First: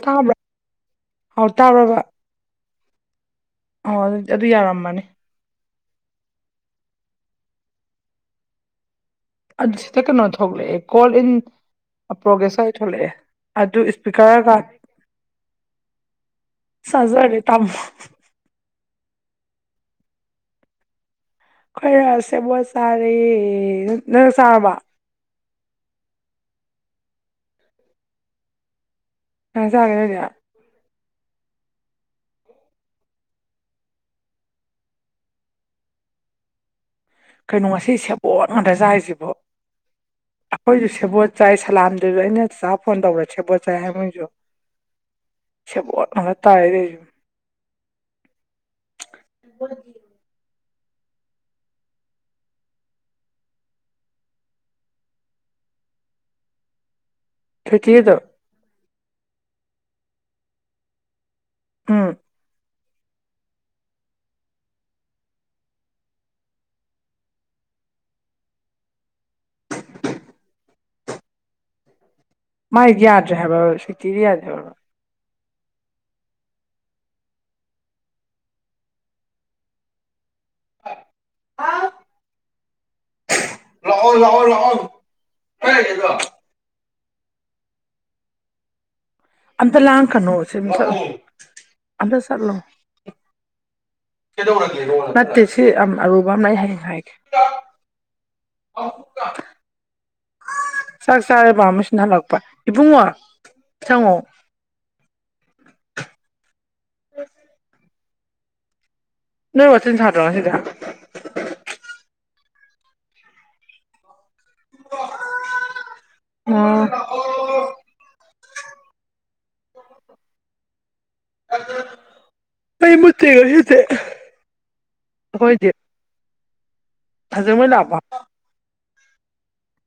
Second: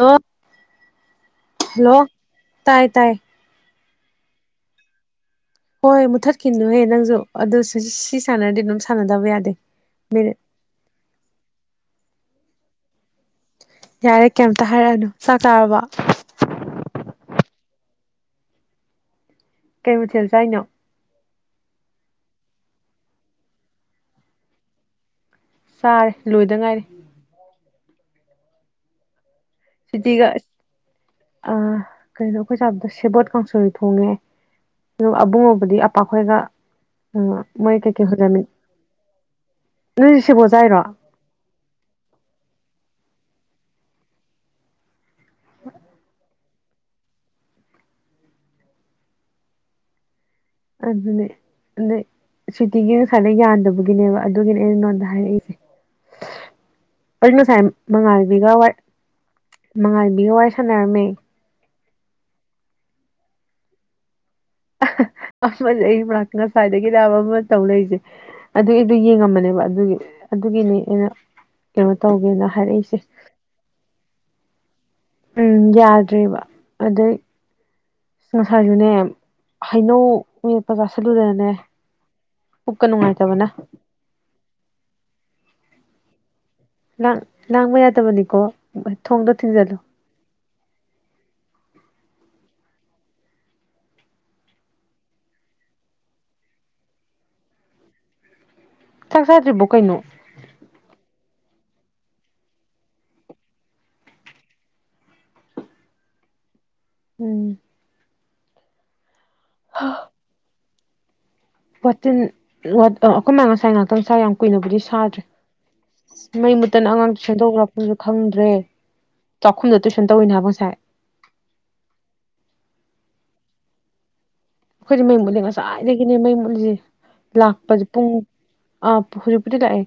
hello ꯇꯥꯕ꯭ꯔꯥ ꯍꯥꯎ ꯇꯥꯔꯕ ꯍꯜꯂꯣ ꯇꯥꯏ ꯇꯥꯏ ꯑꯣ ꯑꯗꯨ ꯑꯗꯨ ꯌꯥꯔꯝꯃꯅꯤ ꯍꯣꯏ ꯃꯨꯊꯠꯈꯤꯅꯨꯍꯦ ꯅꯪꯁꯨ ꯑꯗꯨ ꯁꯤ ꯁꯥꯟꯅꯔꯗꯤ ꯑꯗꯨꯝ ꯁꯥꯟꯅꯗꯕ ꯌꯥꯗꯦ ꯑꯗꯨ ꯁꯤꯗꯩ ꯀꯩꯅꯣ ꯃꯤꯅꯤꯠ ꯊꯣꯛꯂꯛꯑꯦ ꯀꯣꯜ ꯏꯟ ꯄ꯭ꯔꯒꯦꯁ ꯍꯥꯏ ꯊꯂꯦ ꯌꯥꯔꯦ ꯀꯩꯝꯇ ꯍꯥꯏꯔꯛꯑꯅꯨ ꯆꯥꯛ ꯆꯥꯔꯕꯣ ꯇꯝ ꯀꯩ ꯃꯊꯦꯜ ꯆ ꯍꯥꯏꯅꯣ ꯈꯣꯏꯔ ꯁꯦꯕꯣ ꯆꯥꯔꯦ ꯅꯪ ꯆꯥꯔꯕ ꯆꯥꯔꯦ ꯂꯣꯏꯗ ꯉꯥꯏꯔꯦ ꯑꯖꯒꯦ ꯁꯤꯇꯤꯒ ꯑꯗꯨꯗꯤꯌꯥ ꯀꯩꯅꯣ ꯑꯩꯈꯣꯏ ꯆꯥꯕꯗ ꯁꯦꯕꯣꯠ ꯀꯥꯡꯁꯣꯏ ꯊꯣꯡꯉꯦ ꯑꯗꯨꯒ ꯑꯕꯨꯡꯉꯕꯗꯤ ꯑꯄꯥꯛꯈꯣꯏꯒ ꯀꯩꯅꯣ ꯉꯁꯤ ꯁꯦꯕꯣꯠ ꯉꯥꯛꯇ ꯆꯔꯤꯁꯤꯕꯣ ꯅꯣꯏꯁꯨ ꯁꯦꯕꯣꯠ ꯆꯥꯏꯔꯣ ꯑꯩꯈꯣꯏꯁꯨ ꯁꯦꯕꯣꯠ ꯆꯥꯏ ꯁꯂꯥꯝꯗꯨꯁꯨ ꯑꯩꯅ ꯆ ꯐꯣꯟ ꯇꯧꯔꯦ ꯁꯦꯕꯣꯠ ꯆꯥꯏ ꯍꯥꯏ ꯃꯣꯏꯁꯨ ꯁꯤꯕꯣꯔ ꯇꯥꯔ ꯑꯗꯨꯅꯦ ꯑꯗ ꯁꯨꯇꯤꯒꯤ ꯉꯁꯥꯏꯗ ꯌꯥꯟꯗꯕꯒꯤꯅꯦꯕ ꯑꯗꯨꯒꯤꯅꯦ ꯑꯉꯣꯟꯗ ꯍꯥꯏꯔꯛꯏꯁꯦ ꯑꯩ ꯉꯁꯥꯏ ꯁ꯭ꯋꯤꯇꯤꯗꯣ ꯃꯉꯥꯜꯂꯩꯕꯤꯒ ꯋꯥꯔꯤ ꯃꯉꯥꯜꯂꯩꯕꯤꯒ ꯋꯥꯔꯤ ꯁꯟꯅꯔꯝꯃꯦ ꯎꯝ ꯑꯩ ꯃꯥꯅꯥꯛꯇ ꯉꯁꯥꯏꯗꯩꯅꯦ ꯍꯥꯏꯕ ꯑꯃ ꯇꯧ ꯂꯩꯔꯤꯁꯦ ꯑꯗꯨꯒꯤꯗꯨ ꯌꯦꯡꯉꯝꯕꯅꯦꯕ ꯑꯗꯨꯒꯤ ꯑꯗꯨꯒꯤꯅꯦ ꯑꯩꯅ ꯀꯩꯅꯣ ꯇꯧꯒꯦꯅ ꯍꯥꯏꯔꯛꯏꯁꯦ ꯃꯥꯏꯗꯤ ꯌꯥꯗ꯭ꯔꯦ ꯍꯥꯏꯕ ꯁꯨꯇꯤꯗꯤ ꯌꯥꯗ꯭ꯔꯦ ꯍꯥꯏꯕ ꯎꯝ ꯌꯥꯗ꯭ꯔꯦꯕ ꯑꯗꯩ ꯉꯁꯥꯏꯁꯨꯅꯦ ꯍꯩꯅꯧ ꯃꯦꯠꯄꯒ ꯆꯁꯤꯜꯂꯨꯗꯅꯦ ꯄꯨꯛꯀ ꯅꯨꯡꯉꯥꯏꯇꯕꯅ ꯍꯔꯦꯗꯣ ꯂꯥ ꯂꯥꯡꯕ ꯌꯥꯗꯕꯅꯤꯀꯣ ꯊꯣꯡꯗꯣ ꯊꯤꯡꯖꯤꯜꯂꯨ ꯑꯝꯇꯥ ꯂꯥꯉꯛꯀꯅꯣ ꯑꯝꯇ ꯆꯠꯂꯣ ꯅꯠꯇꯦ ꯁꯤ ꯌꯥꯝ ꯑꯔꯨꯕ ꯑꯃꯅ ꯑꯩ ꯍꯌꯦꯡ ꯍꯥꯏꯒꯦ ꯆꯥꯛ ꯆꯥꯗ꯭ꯔꯤꯕꯣ ꯀꯩꯅꯣ ꯆꯥꯛ ꯆꯥ ꯇꯔꯦꯕ ꯃꯤꯁꯤꯅ ꯍꯜꯂꯛꯄ ꯏꯕꯨꯡꯉꯣ ꯁꯤꯉꯣ ꯎꯝ ꯅꯣꯏ ꯋꯥꯆꯤꯟ ꯁꯥ ꯇꯉꯁꯤꯔꯥ ꯋꯤꯔꯇꯣ ꯑꯩꯈꯣꯏ ꯃꯥ ꯉꯥꯁꯥꯏ ꯀꯨꯏꯅꯕꯨꯗꯤ ꯁꯥꯗ꯭ꯔꯦ ꯃꯩ ꯃꯨꯠꯇꯅ ꯑꯉꯥꯡꯗꯨ ꯁꯦꯝꯗꯣꯛꯈ꯭ꯔꯄꯁꯨ ꯈꯪꯗ꯭ꯔꯦ ꯆꯥꯛꯈꯨꯝꯗꯣ ꯇꯨꯏꯁꯟ ꯇꯧꯋꯏꯅ ꯍꯥꯏꯕꯨꯡ ꯉꯁꯥꯏ ꯃꯩ ꯃꯨꯠꯇꯦ ꯉꯁꯤꯗꯤ ꯑꯩꯈꯣꯏꯗꯤ ꯃꯩ ꯃꯨꯅꯤ ꯑꯩꯈꯣꯏꯗꯤ ꯉꯁꯥꯏꯗꯒꯤꯅꯦ ꯃ ꯃꯨ [unintelligible] ꯍꯧꯖꯤꯛ ꯃꯣꯏ ꯂꯥꯛꯄꯗꯤ ꯂꯥꯛꯄ ꯄꯨꯡ ꯑ ꯍꯧꯖꯤꯛꯄꯨꯗꯤ ꯂꯥꯛꯑꯦ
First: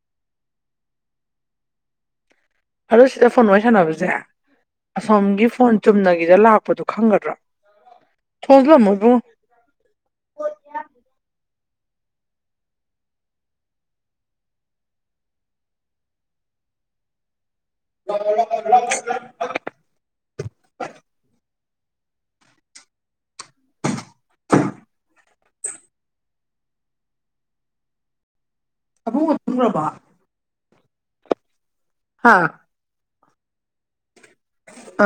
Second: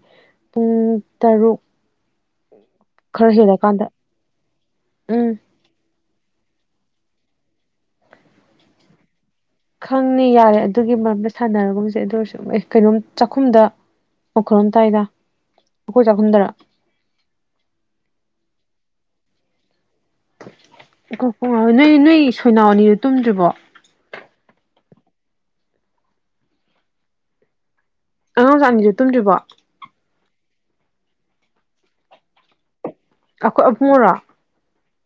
ꯄꯨꯡ ꯇꯔꯨꯛ ꯍꯜꯂꯣ ꯁꯤꯗ ꯈꯔ ꯐꯣꯟ ꯋꯥꯔꯤ ꯍꯦꯜꯂꯀꯥꯟꯗ ꯁꯥꯟꯅꯕꯁꯦ ꯎꯝ ꯑꯁꯣꯝꯒꯤ ꯐꯣꯟ ꯆꯨꯝꯅꯒꯤꯗ ꯂꯥꯛꯄꯗꯨꯣ ꯈꯪꯒꯗ꯭ꯔꯥ ꯊꯣꯜꯂꯝꯃꯣꯏꯕꯨ ꯈꯪꯅꯤ ꯌꯥꯔꯦ ꯑꯗꯨꯒꯤ ꯃꯔꯝꯗ ꯁꯥꯟꯅꯔꯣꯝ ꯆꯁꯦ ꯑꯗꯨ ꯑꯣꯏꯔꯁꯨ ꯑꯦ ꯀꯩꯅꯣꯝ ꯆꯥꯛꯈꯨꯝꯗ ꯋꯥꯜꯣꯝ ꯇꯥꯏꯗ ꯑꯩꯈꯣꯏ ꯆꯥꯛꯈꯨꯝꯗꯔ [unintelligible] ꯑꯣ ꯅꯣꯏ ꯅꯣꯏ ꯁꯣꯏꯅꯥꯎꯅꯤꯗꯨꯣ ꯇꯨꯝꯗ꯭ꯔꯤꯕꯣ [unintelligible] ꯑꯉꯥꯡꯁꯥꯛꯅꯤꯁꯦ ꯑꯕꯨꯡꯉꯣ ꯇꯨꯝꯗ꯭ꯔꯤꯕꯣ ꯇꯨꯝꯒ꯭ꯔꯕꯣ ꯍꯥꯥ ꯑꯩꯈꯣꯏ ꯑꯍꯣꯔꯥ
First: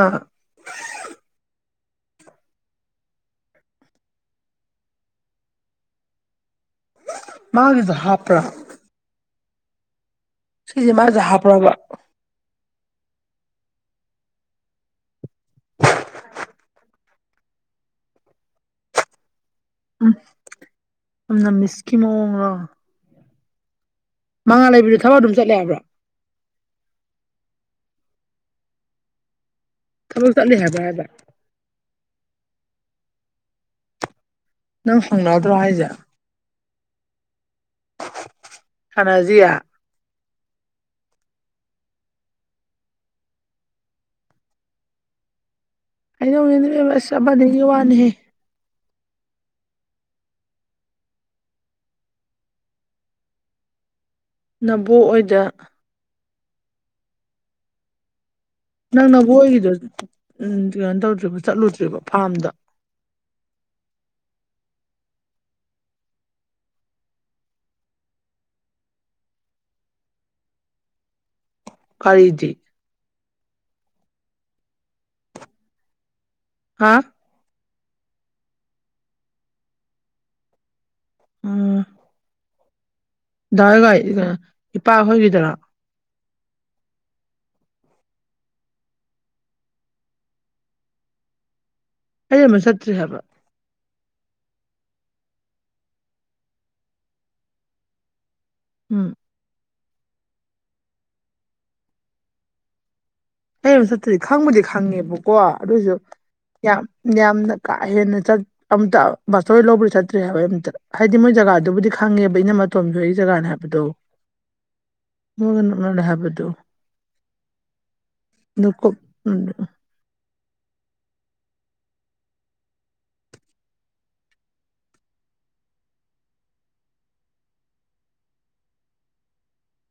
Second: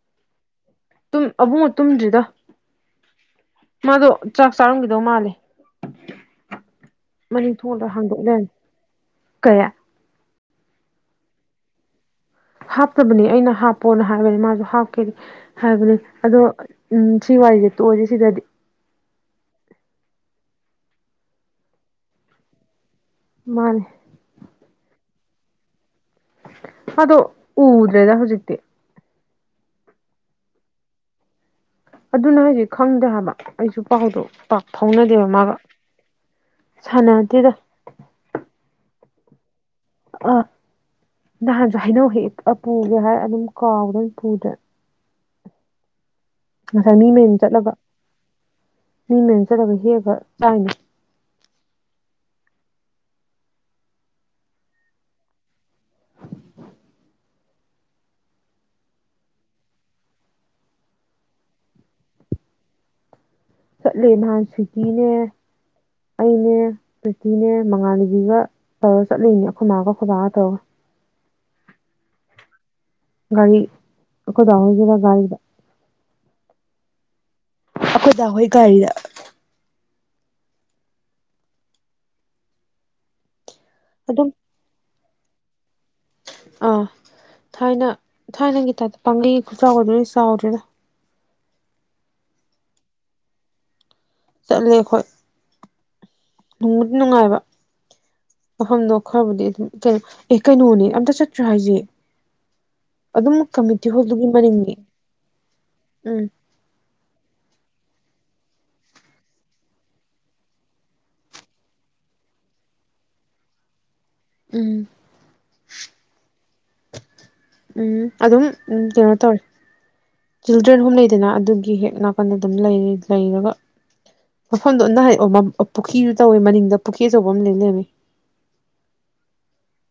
ꯑꯥ ꯨꯑꯥ ꯑꯕꯨꯏ ꯑꯕꯨꯡꯉ ꯇꯨꯝꯗ꯭ꯔꯤꯗ ꯃꯥꯗꯣ ꯆꯥꯛ ꯆꯥꯔꯝꯈꯤꯗꯧ ꯃꯥꯂꯦ ꯃꯥꯒꯤꯁꯨ ꯍꯥꯞꯄ꯭ꯔꯥ ꯀꯌꯥ ꯁꯤꯁ ꯃꯥꯥ ꯆꯍꯥꯄꯔꯥꯕ ꯍꯥꯞꯇꯕꯅꯤ ꯑꯩꯅ ꯍꯥꯞꯄꯣꯅ ꯍꯥꯏꯕꯅꯤ ꯃꯥꯁꯨ ꯍꯥꯞꯀꯦꯅꯤ ꯍꯥꯏꯕꯅꯤ ꯑꯗꯣ ꯎ ꯁꯤ ꯋꯥꯔꯤꯁꯦ ꯇꯣꯏꯁꯦ ꯁꯤꯗꯗꯤ ꯎ ꯝ ꯃꯁꯀꯤꯃꯑꯣꯟꯂꯣ ꯃꯥꯅꯦ ꯃꯉꯥ ꯂꯩꯕꯤꯗꯨꯣ ꯊꯕꯛ ꯑꯗꯨꯝ ꯆꯠꯂꯦ ꯍꯥꯏꯕ꯭ꯔꯣ ꯑꯗꯣ ꯎꯗ꯭ꯔꯦꯗ ꯍꯧꯖꯤꯛꯇꯤ ꯊꯕꯥꯛ ꯆꯗꯤ ꯍꯥꯏꯦꯕ ꯍꯥꯏꯦꯕ ꯑꯗꯨꯅꯦ ꯍꯥꯏꯖꯤ ꯈꯪꯗꯦ ꯍꯥꯏꯕ ꯑꯩꯁꯨ ꯄꯥꯎꯗꯣ ꯄꯥꯛ ꯅꯪ ꯐꯥꯎꯅꯗꯦꯕ ꯍꯪꯅꯗ꯭ꯔꯣ ꯃꯥꯒ ꯍꯥꯏꯁꯦ ꯁꯅꯥꯇꯗ ꯍꯅꯥꯖꯤꯌꯥ ꯑꯥ ꯅꯍꯥꯟꯁꯨ ꯍꯥꯏꯩꯅꯧ ꯍꯦꯛ ꯄꯨꯒꯦ ꯍꯥꯏ ꯑꯗꯨꯝ ꯀꯥꯎꯕꯗꯝ ꯄꯨꯗ꯭ꯔꯦ ꯉꯁꯥꯏ ꯃꯤ ꯃꯌꯨꯝ ꯑꯩꯅꯁꯕꯅꯤ ꯆꯠꯂꯒ ꯋꯥꯅꯤꯍꯦ ꯃꯤ ꯃꯦꯟꯖꯗꯕ ꯍꯦꯕ ꯇꯥꯏꯅ ꯅꯕꯣꯛ ꯑꯣꯏꯗ ꯅꯪ ꯅꯕꯣꯏꯒꯤꯗ ꯎ ꯀꯩꯅꯣ ꯇꯧꯗ꯭ꯔꯤꯕ ꯆꯠꯂꯨꯗ꯭ꯔꯤꯕ ꯐꯥꯔꯝꯗ ꯆꯠꯂꯦ ꯅꯍꯥꯟ ꯁ꯭ꯋꯇꯤꯅꯦ ꯑꯩꯅꯦ ꯁ꯭ꯋꯇꯤꯅꯦ ꯃꯉꯥꯟꯅꯕꯤꯒ ꯇꯧꯔ ꯆꯠꯂꯅꯦ ꯑꯩꯈꯣꯏꯃꯒ ꯑꯩꯣꯏꯕꯥꯒ ꯇꯧꯔꯒ ꯀꯔꯤꯗꯤ ꯒꯥꯔꯤ ꯑꯩꯈꯣꯏꯗꯧ ꯑꯣꯏꯒꯦꯔ ꯒꯥꯔꯤꯗ ꯍꯥꯥ ꯑꯈꯣꯏꯗꯥ ꯍꯣꯏ ꯒꯥꯔꯤꯗ ꯎꯝ ꯗꯑꯒ ꯑꯗꯨꯝ ꯄꯄꯥꯈꯣꯏꯒꯤꯗꯔ ꯑꯥ ꯊꯥꯏꯅ ꯊꯥꯏꯅꯒꯤ ꯇꯥꯏꯞꯇ ꯄꯥꯡꯒꯩ ꯈꯨ ꯆꯥꯎꯗꯨꯗꯤ ꯆꯥꯎꯗ꯭ꯔꯦꯗ ꯑꯩ ꯑꯝꯇ ꯆꯠꯇ꯭ꯔꯤ ꯍꯥꯏꯕ ꯆꯠꯂꯦ ꯈ ꯅꯨꯡꯕꯨꯗꯤ ꯅꯨꯡꯉꯥꯏꯕ ꯑ ꯎꯝ ꯅꯈꯥꯕꯨ ꯑꯦ ꯀꯩꯅꯣꯅꯦ ꯑꯝꯇ ꯆꯠꯇ꯭ꯔꯥ ꯍꯥꯏꯁꯦ ꯑꯗꯨꯝ ꯑꯩ ꯀꯝꯃ꯭ꯌꯨꯅꯤꯇꯤ ꯑꯃꯇ ꯆꯠꯇ꯭ꯔꯤ ꯍꯣꯜꯗꯨꯒꯤ ꯈꯪꯕꯨꯗꯤ ꯃꯅꯤꯡꯅꯤ ꯈꯪꯉꯦꯕꯀꯣ ꯑꯗꯨꯏꯁꯨ ꯎꯝ ꯌꯥꯝ ꯌꯥꯝꯅ ꯀꯥ ꯍꯦꯟꯅ ꯆꯠ ꯑꯝꯇ ꯕꯥꯆꯧ ꯍꯣꯏ ꯂꯧꯕꯒ ꯆꯠꯇ꯭ꯔꯤ ꯍꯥꯏꯕ ꯑꯩ ꯑꯝꯇ ꯍꯥꯏꯗꯤ ꯃꯣꯏ ꯖꯒꯥꯗꯨꯕꯨꯗꯤ ꯈꯪꯉꯦꯕ ꯏꯩꯅꯝꯃꯇꯣꯝꯕꯤ ꯍꯣꯏꯒꯤ ꯖꯒꯥꯅꯦ ꯍꯥꯏꯕꯗꯣ ꯎꯝ ꯃ ꯃ ꯍꯥꯏꯕꯗꯨ ꯎꯝ ꯑꯗꯨꯝ ꯎꯝ ꯅꯀꯨꯞ ꯀꯩꯅꯣ ꯇꯧꯋꯦ ꯆꯤꯜꯗ꯭ꯔꯦꯟ ꯍꯣꯝ ꯂꯩꯗꯅ ꯑꯗꯨꯒꯤ ꯍꯦꯛ ꯅꯥꯀꯟꯗ ꯑꯗꯨꯝ ꯂꯩ ꯂꯩꯔꯒ ꯃꯐꯝꯗꯟꯅ ꯍꯥꯏ ꯄꯨꯈ꯭ꯔꯤꯁꯨ ꯇꯧꯋꯦ ꯃꯅꯤꯡꯗ ꯄꯨꯈ꯭ꯔꯤ ꯑꯆꯧꯕ ꯑꯃ ꯂꯩ ꯂꯩꯔꯃꯤ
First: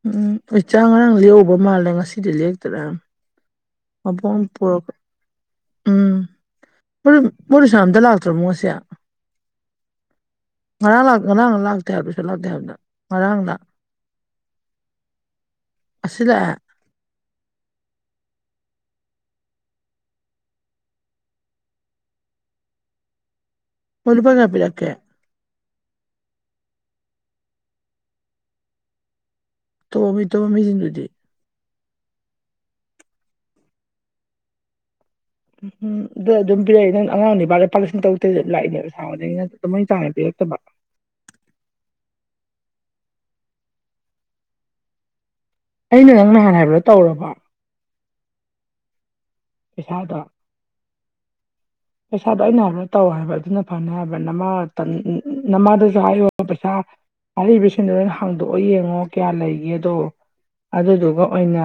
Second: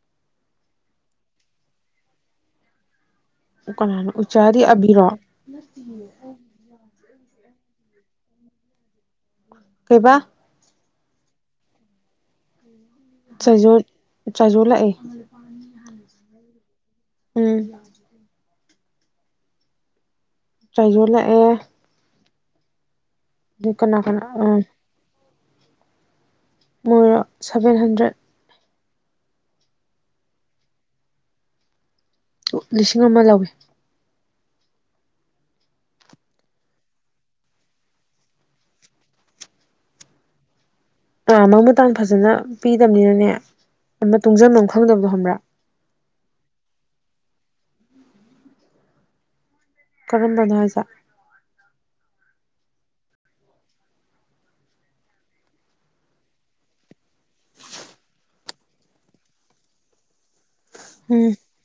ꯎꯝ ꯑꯩ ꯆꯥ ꯉꯔꯥꯡ ꯂꯍꯧꯕ ꯃꯥꯜꯂꯦ ꯉꯁꯤꯗꯤ ꯂꯦꯛꯇ꯭ꯔꯥ ꯀꯅꯥꯅꯣ ꯎꯆꯥꯥꯗꯤ ꯑꯕꯤꯔꯣ ꯃꯣꯔꯁ ꯑꯝꯇ ꯂꯥꯛꯇ꯭ꯔꯣ ꯃꯣ ꯑꯁꯦ ꯀꯩꯕꯥ ꯉꯔꯥꯡ ꯂꯥꯛ ꯉꯔꯥꯡꯂ ꯂꯥꯛꯇꯦ ꯍꯥꯏꯕꯗꯨꯁꯨ ꯂꯥꯛꯇꯦ ꯍꯥꯏꯕꯗ ꯆꯥꯏꯖꯣ ꯆꯥꯏꯖꯣ ꯂꯥꯛꯑꯦ ꯉꯁꯤ ꯂꯥꯛꯑꯦ ꯎꯝ ꯆꯥꯏꯖꯣꯂꯛꯑꯦ ꯀꯅꯥ ꯑꯣꯂꯄ ꯉꯥꯄꯂꯀꯦ ꯃꯣꯏꯔꯣ ꯁꯚꯦꯟ ꯍꯟꯗ꯭ꯔꯦꯠ ꯇ ꯃꯤ ꯇ ꯃꯤꯁꯤꯗꯨꯗꯤ ꯂꯤꯁꯤꯡ ꯑꯃ ꯂꯧꯏ ꯎꯝꯗ ꯑꯗꯨꯝ ꯄꯤꯔꯛꯏ ꯅꯪ ꯑꯉꯥꯡ ꯅꯨ ꯅꯤꯄꯥ ꯂꯨꯄꯥ ꯂꯤꯁꯤꯡ ꯇꯧꯔꯛꯇ꯭ꯔ ꯂꯥꯛꯏꯅꯦꯕ ꯁꯥꯡꯕꯗꯒꯤ ꯅ ꯑꯗꯨꯃꯩ ꯆꯥꯡꯅ ꯄꯤꯔꯛꯇꯕ ꯑꯥ ꯃꯪ ꯃꯇꯥꯡ ꯐꯖꯅ ꯄꯤꯗꯕꯅꯤꯅꯅꯦ ꯑꯃ ꯇꯨꯡꯁꯤꯟꯐꯝꯝ ꯈꯪꯗꯕꯗꯣ ꯈꯪꯕ꯭ꯔꯥ ꯑꯩꯅ ꯅꯪ ꯅꯍꯥꯟ ꯍꯥꯏꯕꯗꯥ ꯇꯧꯔꯕ ꯄꯩꯁꯥꯗꯣ ꯀꯔꯝꯝꯕꯅ ꯍꯥꯏꯖ ꯄꯩꯁꯥꯗꯣ ꯑꯩꯅ ꯍꯥꯏꯕꯗ ꯇꯧ ꯍꯥꯏꯕ ꯑꯗꯨꯅ ꯐꯅ ꯍꯥꯏꯕ ꯅꯃꯥ ꯅꯃꯥꯗꯁꯨ ꯍꯥꯏꯌꯣ ꯄꯩꯁꯥ ꯍꯥꯏꯔꯤꯕꯁꯤꯡꯗꯣ ꯂꯣꯏꯅ ꯍꯥꯡꯗꯣꯛꯑꯣ ꯌꯦꯡꯉꯣ ꯀꯌꯥ ꯂꯩꯒꯦꯗꯣ ꯑꯗꯨꯗꯨꯒ ꯎꯝ ꯑꯣꯏꯅ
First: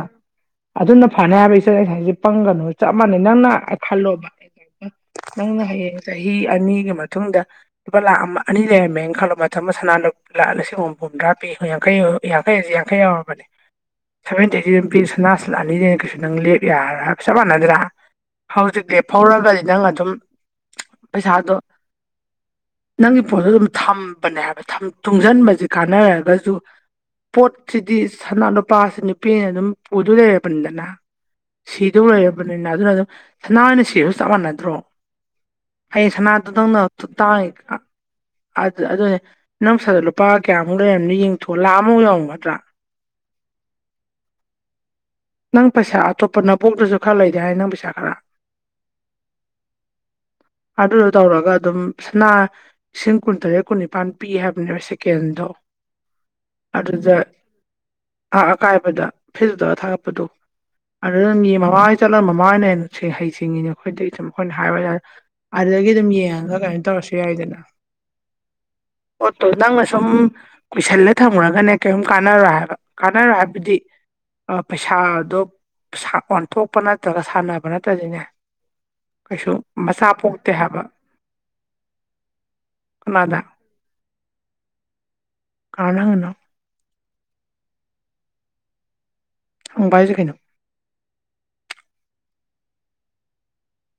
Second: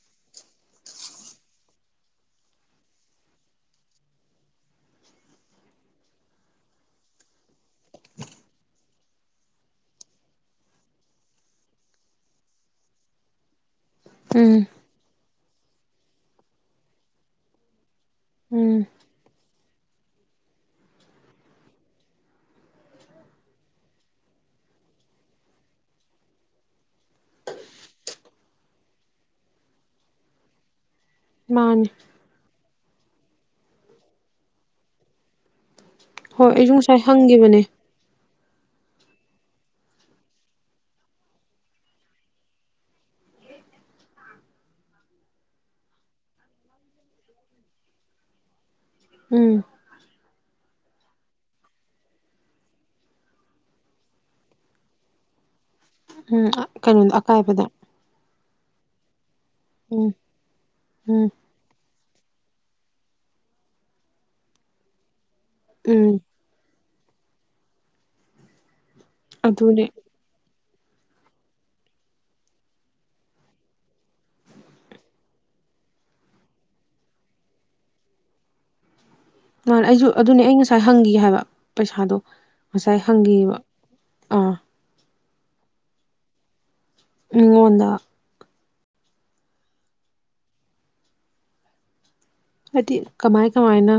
ꯑꯗꯨꯅ ꯐꯅꯤ ꯍꯥꯏꯕ ꯏꯆꯦ ꯉꯥꯏꯁꯦ ꯄꯪꯒꯅꯨ ꯆꯞ ꯃꯥꯟꯅꯩ ꯅꯪꯅ ꯈꯜꯂꯣꯕ ꯅꯪꯅ ꯍꯌꯦꯡ ꯆꯍꯤ ꯑꯅꯤꯒꯤ ꯃꯇꯨꯡꯗ ꯂꯨꯄꯥ ꯂꯥꯛ ꯑꯃ ꯑꯅꯤ ꯂꯩꯔꯝꯃꯦꯅ ꯈꯜꯂꯣ ꯃꯇꯝꯗ ꯁꯅꯥ ꯂꯨ ꯂꯥꯛ ꯂꯤꯁꯤꯡ ꯑꯃꯨꯝ ꯍꯨꯝꯗ꯭ꯔꯥ ꯄꯤ ꯌꯥꯡꯈꯩ ꯌꯥꯡꯈꯩ ꯑꯁꯤ ꯌꯥꯡꯈꯩ ꯌꯥꯎꯔꯕꯅꯦ ꯁꯚꯦꯟꯇꯤ ꯎꯝ ꯑꯩꯇꯤ ꯑꯗꯨ ꯄꯤ ꯁꯅꯥꯁꯤ ꯂꯥꯛ ꯑꯅꯤ ꯂꯩꯅ ꯀꯩꯁꯨ ꯅꯪ ꯂꯦꯞ ꯌꯥ꯭ꯔ ꯆꯞ ꯃꯥꯟꯅꯗ꯭ꯔꯥ ꯎꯝ ꯍꯧꯖꯤꯛ ꯂꯦꯞꯍꯧꯔꯕꯗꯤ ꯅꯪ ꯑꯗꯨꯝ ꯄꯩꯁꯥꯗꯣ ꯅꯪꯒꯤ ꯄꯣꯠꯇꯠꯇꯣ ꯑꯗꯨꯝ ꯊꯝꯕꯅꯦ ꯍꯥꯏꯕ ꯇꯨꯡꯁꯤꯟꯕꯁꯦ ꯀꯥꯟꯅꯔꯒꯁꯨ ꯄꯣꯠꯁꯤꯗꯤ ꯁꯅꯥ ꯅꯨꯨꯄꯥꯁꯤ ꯅꯨꯄꯤꯅ ꯑꯗꯨꯝ ꯄꯨꯗꯣꯏ ꯂꯩꯔꯕꯅꯤꯗꯅ ꯃꯥꯅꯤ ꯁꯤꯤꯗꯣ ꯍꯥꯏꯕꯅꯦ ꯑꯗꯨꯅ ꯑꯗꯨꯝ ꯁꯅꯥꯅ ꯁꯤꯕꯁꯨ ꯆꯞ ꯃꯥꯟꯅꯗ꯭ꯔꯣ ꯑꯩꯩꯁꯅ ꯑꯗꯨ ꯍꯣꯏ ꯑꯩꯁꯨ ꯇꯪꯅ ꯉꯁꯥꯏ ꯇꯑ ꯍꯪꯈꯤꯕꯅꯦ ꯀ ꯑꯗꯨ ꯑꯗꯨꯅꯦ ꯅꯪ ꯏꯁꯥꯗ ꯂꯨꯄꯥ ꯀꯌꯥꯃꯨꯛ ꯂꯩꯔꯝꯅꯣ ꯌꯦꯡꯊꯣꯛ ꯂꯥꯛꯑꯝꯃꯨꯛ ꯌꯥꯎꯔꯝꯒꯗ꯭ꯔꯥ ꯅꯪ ꯄꯩꯁꯥ ꯑꯇꯣꯞꯄ ꯅꯕꯣꯛꯇꯁꯨ ꯈꯔ ꯂꯩꯗꯤꯦ ꯍꯥꯏ ꯅꯪ ꯄꯩꯁꯥ ꯈꯔ ꯎꯝ ꯑꯗꯨꯗꯣ ꯇꯧꯔꯒ ꯑꯗꯨꯝꯅꯥ ꯂꯤꯁꯤꯡ ꯀꯨꯟꯇꯔꯦꯠ ꯀꯨꯟꯅꯤꯄꯥꯜ ꯄꯤ ꯍꯥꯏꯕꯅꯦꯕ ꯁꯦꯀꯦꯟꯗꯣ ꯎꯝ ꯀꯩꯅꯣ ꯑꯀꯥꯏꯕꯗ ꯑꯣꯏꯗ ꯐꯤꯖꯗ ꯎꯝ ꯊꯥꯒꯠꯄꯗꯣ ꯑꯗꯨ ꯎꯝ ꯅꯪꯒꯤ ꯃꯃꯥ ꯆꯠꯂꯝ ꯃꯃꯥꯏꯅ ꯍꯩꯁꯤꯡꯉꯤꯅꯦ ꯑꯩꯈꯣꯏꯗꯒꯤ ꯁꯨꯝ ꯑꯩꯈꯣꯏꯅ ꯍꯥꯏꯕ ꯌꯥꯏ ꯑꯗꯨꯗꯒꯤ ꯑꯗꯨꯝ ꯎꯝ ꯌꯦꯡꯉꯒ ꯀꯃꯥꯏ ꯇꯧꯔꯁꯤ ꯀ ꯑꯣꯏꯗꯅ ꯑꯣꯠꯇꯣ ꯅꯪ ꯑꯗꯨꯅꯦ ꯁꯨꯝ ꯀꯨꯏꯁꯜꯂ ꯊꯝꯃꯨꯔꯒꯅꯦ ꯀꯔꯤꯝ ꯀꯥꯟꯅꯔꯣꯏ ꯍꯥꯏꯕ ꯀꯥꯟꯅꯔꯣꯏ ꯍꯥꯏꯕꯗꯤ ꯄꯩꯁꯥꯗꯣ ꯑꯣꯟꯊꯣꯛꯄ ꯅꯠꯇ꯭ꯔꯒ ꯁꯥꯟꯅꯕ ꯅꯠꯇꯗꯤꯅꯦ ꯃꯥꯥꯟ ꯑꯩꯁꯨ ꯑꯗꯨꯅꯦ ꯑꯩ ꯉꯁꯥꯏ ꯍꯪꯈꯤ ꯍꯥꯏꯕ ꯄꯩꯁꯥꯗꯣ ꯉꯁꯥꯏ ꯀꯅꯥꯗ ꯍꯪꯈꯤꯕ ꯑꯥ ꯀꯅꯥꯅꯣ ꯃꯤꯉꯣꯟꯗ ꯍꯪ ꯄꯏꯖꯒꯦꯩꯅꯣ ꯍꯥꯏꯗꯤ ꯀꯃꯥꯏ ꯀꯃꯥꯏꯅ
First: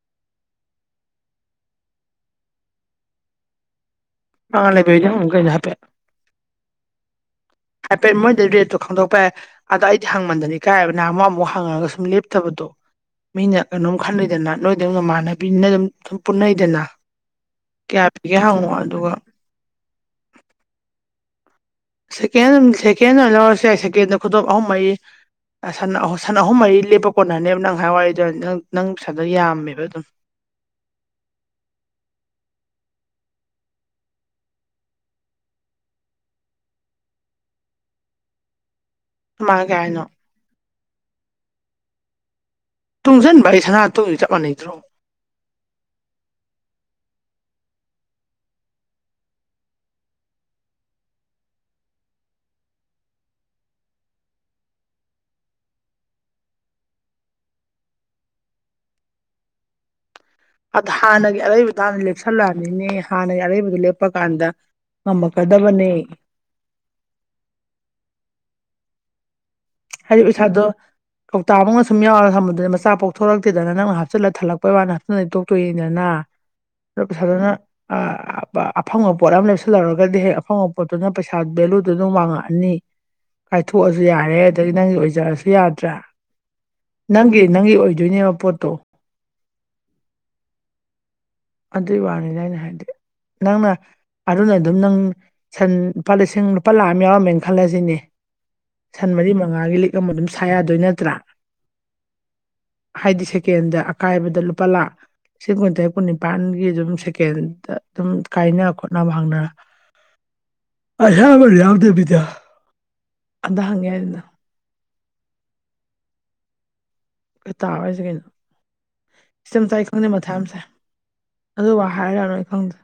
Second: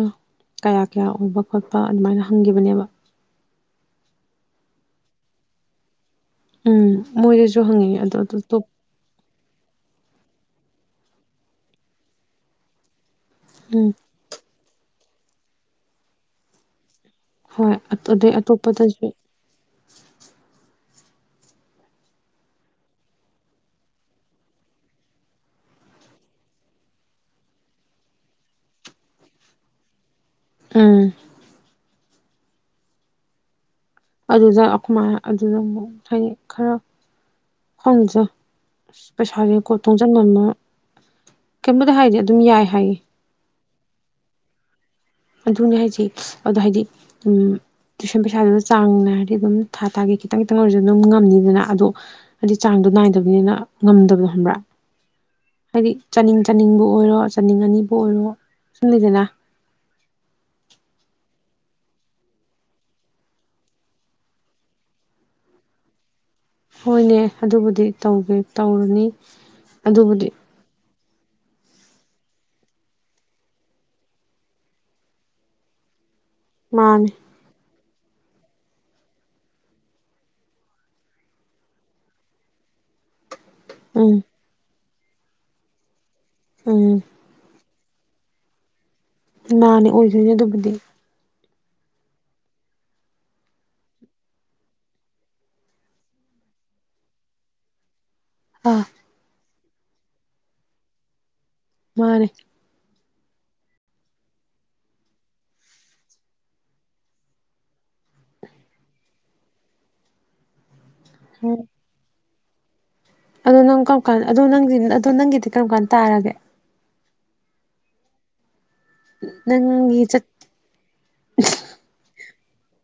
ꯀꯌꯥ ꯀꯌꯥ ꯑꯣꯏꯕ ꯈꯣꯠꯄ ꯑꯗꯨꯃꯥꯏꯅ ꯍꯪꯈꯤꯕꯅꯦꯕ ꯃꯥ ꯂꯩꯕ ꯀꯩ ꯍꯥꯄꯦ ꯎꯝ ꯃꯣꯏꯗꯁꯨ ꯍꯪꯉꯤꯉꯦ ꯑꯗꯣ ꯇꯣꯞ ꯑꯗ ꯑꯩꯗꯤ ꯍꯪꯃꯟꯗꯅꯤ ꯀꯥꯏ ꯍꯥꯏꯕ ꯅꯍꯥꯟ ꯑꯃꯨꯛ ꯑꯃꯨꯛ ꯍꯪꯉꯒ ꯁꯨꯝ ꯂꯦꯞꯇꯕꯗꯣ ꯃꯤꯅ ꯎꯝ ꯀꯩꯅꯣꯝ ꯈꯜꯂꯗꯅ ꯂꯣꯏ ꯑꯗꯨꯝ ꯅꯃꯥꯟꯅꯕꯤꯅ ꯑꯗꯨꯝ ꯁꯨꯝ ꯄꯨꯅꯩꯗꯅ ꯍꯣꯏ ꯑꯗꯩ ꯑꯇꯣꯞꯄꯗꯁꯨ ꯁꯦꯀꯦꯟ ꯁꯦꯀꯦꯟ ꯑꯣꯏꯅ ꯂꯧꯔꯁꯨ ꯌꯥꯏ ꯁꯦꯀꯦꯟꯗ ꯈꯨꯇꯣꯞ ꯑꯍꯨꯝ ꯃꯔꯤ ꯁꯟ ꯑꯍꯨꯝ ꯃꯔꯤ ꯂꯦꯞꯄ ꯀꯣꯟꯅꯅꯦꯕ ꯅꯪ ꯍꯥꯏꯋꯥꯏꯗ ꯅ ꯅꯪ ꯄꯩꯁꯥꯗ ꯌꯥꯝꯃꯦꯕ ꯑꯗꯨꯝ ꯑꯝ ꯑꯗꯨꯗ ꯑꯩꯈꯃꯥꯏꯅ ꯑꯗꯨꯗ ꯑꯃꯨꯛ ꯍꯥꯏꯗꯤ ꯈꯔ ꯑꯁ ꯄꯩꯁꯥꯔꯤꯦ ꯃꯥ ꯀꯣ ꯀꯩ ꯍꯥꯏꯅꯣ ꯊꯣꯡꯖꯅꯅ ꯀꯩꯣꯗ ꯍꯥꯏꯗꯤ ꯑꯗꯨꯝ ꯌꯥꯏ ꯍꯥꯏꯌꯦ ꯇꯨꯡꯁꯤꯟ ꯚꯥꯏ ꯁꯅꯥ ꯆ ꯃ ꯅꯗ꯭ꯔꯣ ꯑꯗꯨꯅꯦ ꯍꯥꯏꯁꯤ ꯑꯗꯣ ꯍꯥꯏꯗꯤ ꯇꯨꯏꯁꯟ ꯄꯩꯁꯥꯗꯨꯗ ꯆꯥꯡ ꯅꯥꯏꯔꯗꯤ ꯑꯗꯨꯝ ꯊꯥ ꯊꯥꯒꯤ ꯈꯤꯇꯪ ꯈꯤꯇꯪ ꯑꯣꯏꯔꯁꯨ ꯑꯗꯨꯝ ꯉꯝꯅꯤꯗꯅ ꯑꯗꯣ ꯍꯥꯏꯗꯤ ꯆꯥꯡꯗꯣ ꯅꯥꯏꯗꯕꯅꯤꯅ ꯉꯝꯗꯕꯗꯣ ꯈꯕ꯭ꯔꯥ ꯍꯥꯏꯗꯤ ꯆꯥꯅꯤꯡ ꯆꯥꯅꯤꯡꯕꯨ ꯑꯣꯏꯔꯣ ꯆꯥꯅꯤꯡ ꯑꯅꯤꯕꯨ ꯑꯣꯏꯔꯣ ꯁꯨꯝ ꯂꯩꯗꯅ ꯑꯗ ꯍꯥꯟꯅꯒꯤ ꯑꯔꯩꯕꯗ ꯍꯥꯟꯅ ꯂꯦꯞꯁꯜꯂꯛꯑꯅꯤꯅꯦ ꯍꯥꯟꯅꯒꯤ ꯑꯔꯩꯕꯗꯨ ꯂꯦꯞꯄ ꯀꯥꯟꯗ ꯉꯝꯃꯛꯀꯗꯕꯅꯤ ꯍꯣꯏꯅꯦ ꯑꯗꯨꯕꯨꯗꯤ ꯇꯧꯒꯦ ꯇꯧꯔꯨꯅꯤ ꯍꯥꯏꯔꯤꯕ ꯏꯁꯩꯥꯗꯣ ꯀꯧꯇꯥꯛ ꯐꯧꯒ ꯁꯨꯝ ꯌꯥꯎꯔꯒ ꯊꯝꯕꯗꯨꯗꯗꯤ ꯃꯆꯥ ꯄꯣꯛꯊꯣꯔꯛꯇꯦꯗꯅ ꯅꯪꯅ ꯍꯥꯞꯆꯤꯜꯂ ꯊꯜꯂꯛꯄꯩ ꯋꯥꯅꯤꯅ ꯍꯥꯆꯤꯂ ꯇꯣꯛꯇꯣꯏꯅꯤꯗꯅ ꯃꯥꯅꯤ ꯁꯅ ꯑꯐꯪꯕ ꯄꯣꯠ ꯑꯃ ꯂꯦꯞꯁꯤꯜꯂꯔꯒꯗꯤ ꯍꯦꯛ ꯑꯐꯪꯕ ꯄꯣꯠꯇꯨꯅ ꯄꯩꯁꯥ ꯚꯦꯂꯨꯗꯨ ꯑꯗꯨꯝ ꯃꯡꯉꯛꯑꯅꯤ ꯀꯥꯏꯊꯣꯛꯑꯁꯨ ꯎꯝ ꯌꯥꯔꯦ ꯅꯪꯒꯤ ꯑꯣꯏꯖꯔꯁꯨ ꯌꯥꯗ꯭ꯔꯥ ꯎꯝ ꯅꯪ ꯅꯪꯒꯤ ꯑꯣꯏꯣꯏ ꯨꯅꯤ ꯋꯥꯄꯣꯠꯇꯣ ꯃꯥꯅꯦ ꯑꯣꯏꯁꯨꯅꯤ ꯑꯗꯨꯕꯨꯗꯤ ꯑꯗꯨꯏ ꯋꯥꯅꯤꯗ ꯑꯩꯅ ꯍꯥꯏꯗꯤ ꯅꯪꯅ ꯑꯗꯨꯅ ꯑꯗꯨꯝ ꯅꯪ ꯁꯟ ꯂꯨꯄꯥ ꯂꯤꯁꯤꯡ ꯂꯨꯄꯥ ꯂꯥꯛꯑ ꯑꯃ ꯌꯥꯎꯔꯝꯃꯦꯅ ꯈꯜꯂꯁꯤꯅꯦ ꯑꯥ ꯁꯟꯃꯗꯤ ꯃꯉꯥꯒꯤ ꯂꯤꯛ ꯑꯃ ꯑꯗꯨꯝ ꯁꯥ ꯌꯥꯗꯣꯏ ꯅꯠꯇ꯭ꯔꯥ ꯃꯥꯅꯦ ꯍꯥꯏꯗꯤ ꯁꯦꯀꯦꯟꯗ ꯑꯀꯥꯏꯕꯗ ꯂꯨꯄꯥ ꯂꯥꯛ ꯂꯤꯁꯤꯡ ꯀꯨꯟꯇꯔꯦꯠ ꯀꯨꯟ ꯅꯤꯄꯥꯥꯟꯒꯤ ꯑꯗꯨꯝ ꯁꯦꯀꯦꯟꯗ ꯑꯗꯨꯝ ꯀꯥꯏꯅꯕ ꯈꯣꯠꯅꯕ ꯐꯪꯗ ꯑꯍꯕ ꯌꯥꯎꯗꯦꯕꯤꯗꯌꯥ ꯑꯗꯨꯗ ꯅꯪ ꯀꯥꯎ ꯀꯥ ꯑꯗꯨ ꯅꯪ ꯑꯗꯨꯗꯣ ꯅꯪꯒꯤꯗꯤ ꯀꯔꯝ ꯀꯥꯟ ꯇꯥꯔꯒꯦ ꯀꯩ ꯇꯥꯕ ꯍꯥꯏꯁꯦ ꯀꯩꯅꯣ ꯏꯆꯝ ꯆꯥꯏ ꯅꯪꯒꯤ ꯈꯪꯗꯦ ꯆꯠ ꯃꯊꯥꯝꯁꯦ ꯑꯗꯨꯕꯨ ꯍꯥꯏꯔ ꯅꯣꯏ ꯍꯪꯗ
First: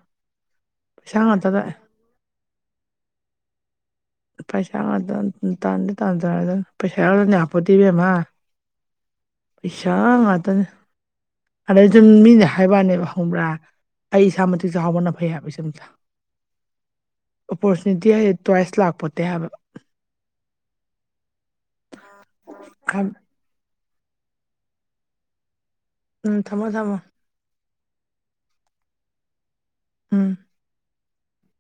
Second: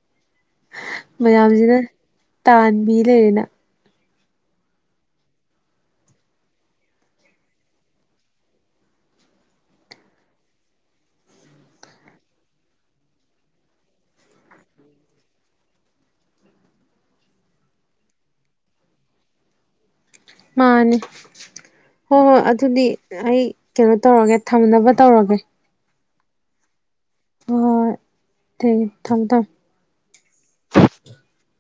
ꯁꯥꯡ ꯇꯗ ꯇꯥꯥꯟꯕꯤ ꯂꯩꯅ ꯄꯩꯁꯥꯗ ꯇꯥꯟꯗꯤ ꯇꯥꯟ ꯇ ꯄꯩꯁꯥꯗꯅꯤ ꯍꯥꯄꯠꯇꯤꯕꯦꯝꯃ ꯄꯩꯁꯥ ꯉꯥꯛꯇꯅꯦ ꯑꯗꯩ ꯁꯨꯝ ꯃꯤꯅꯦ ꯍꯥꯏꯕꯅꯦꯕ ꯍꯪꯕ꯭ꯔꯥ ꯑꯩ ꯏꯁꯥ ꯃꯇꯤꯛ ꯆ ꯆꯥꯎꯕꯅ ꯐꯩ ꯍꯥꯏꯕ ꯁꯝꯁ ꯑꯣꯄꯣꯔꯆꯨꯅꯤꯇꯤ ꯍꯥꯏ ꯇꯣꯏꯁ ꯂꯥꯛꯄꯣꯠꯇꯦ ꯍꯥꯏꯕꯕ ꯃꯥꯅꯦ ꯍꯣꯏ ꯍꯣꯏ ꯑꯗꯨꯗꯤ ꯑꯩ ꯀꯩꯅꯣ ꯇꯧꯔꯒꯦ ꯊꯝꯅꯕ ꯇꯧꯔꯒꯦ ꯎꯝ ꯊꯝꯃꯣ ꯊꯝꯃꯣ ꯍ ꯊ ꯊꯪꯗ ꯎꯝ [inaudible]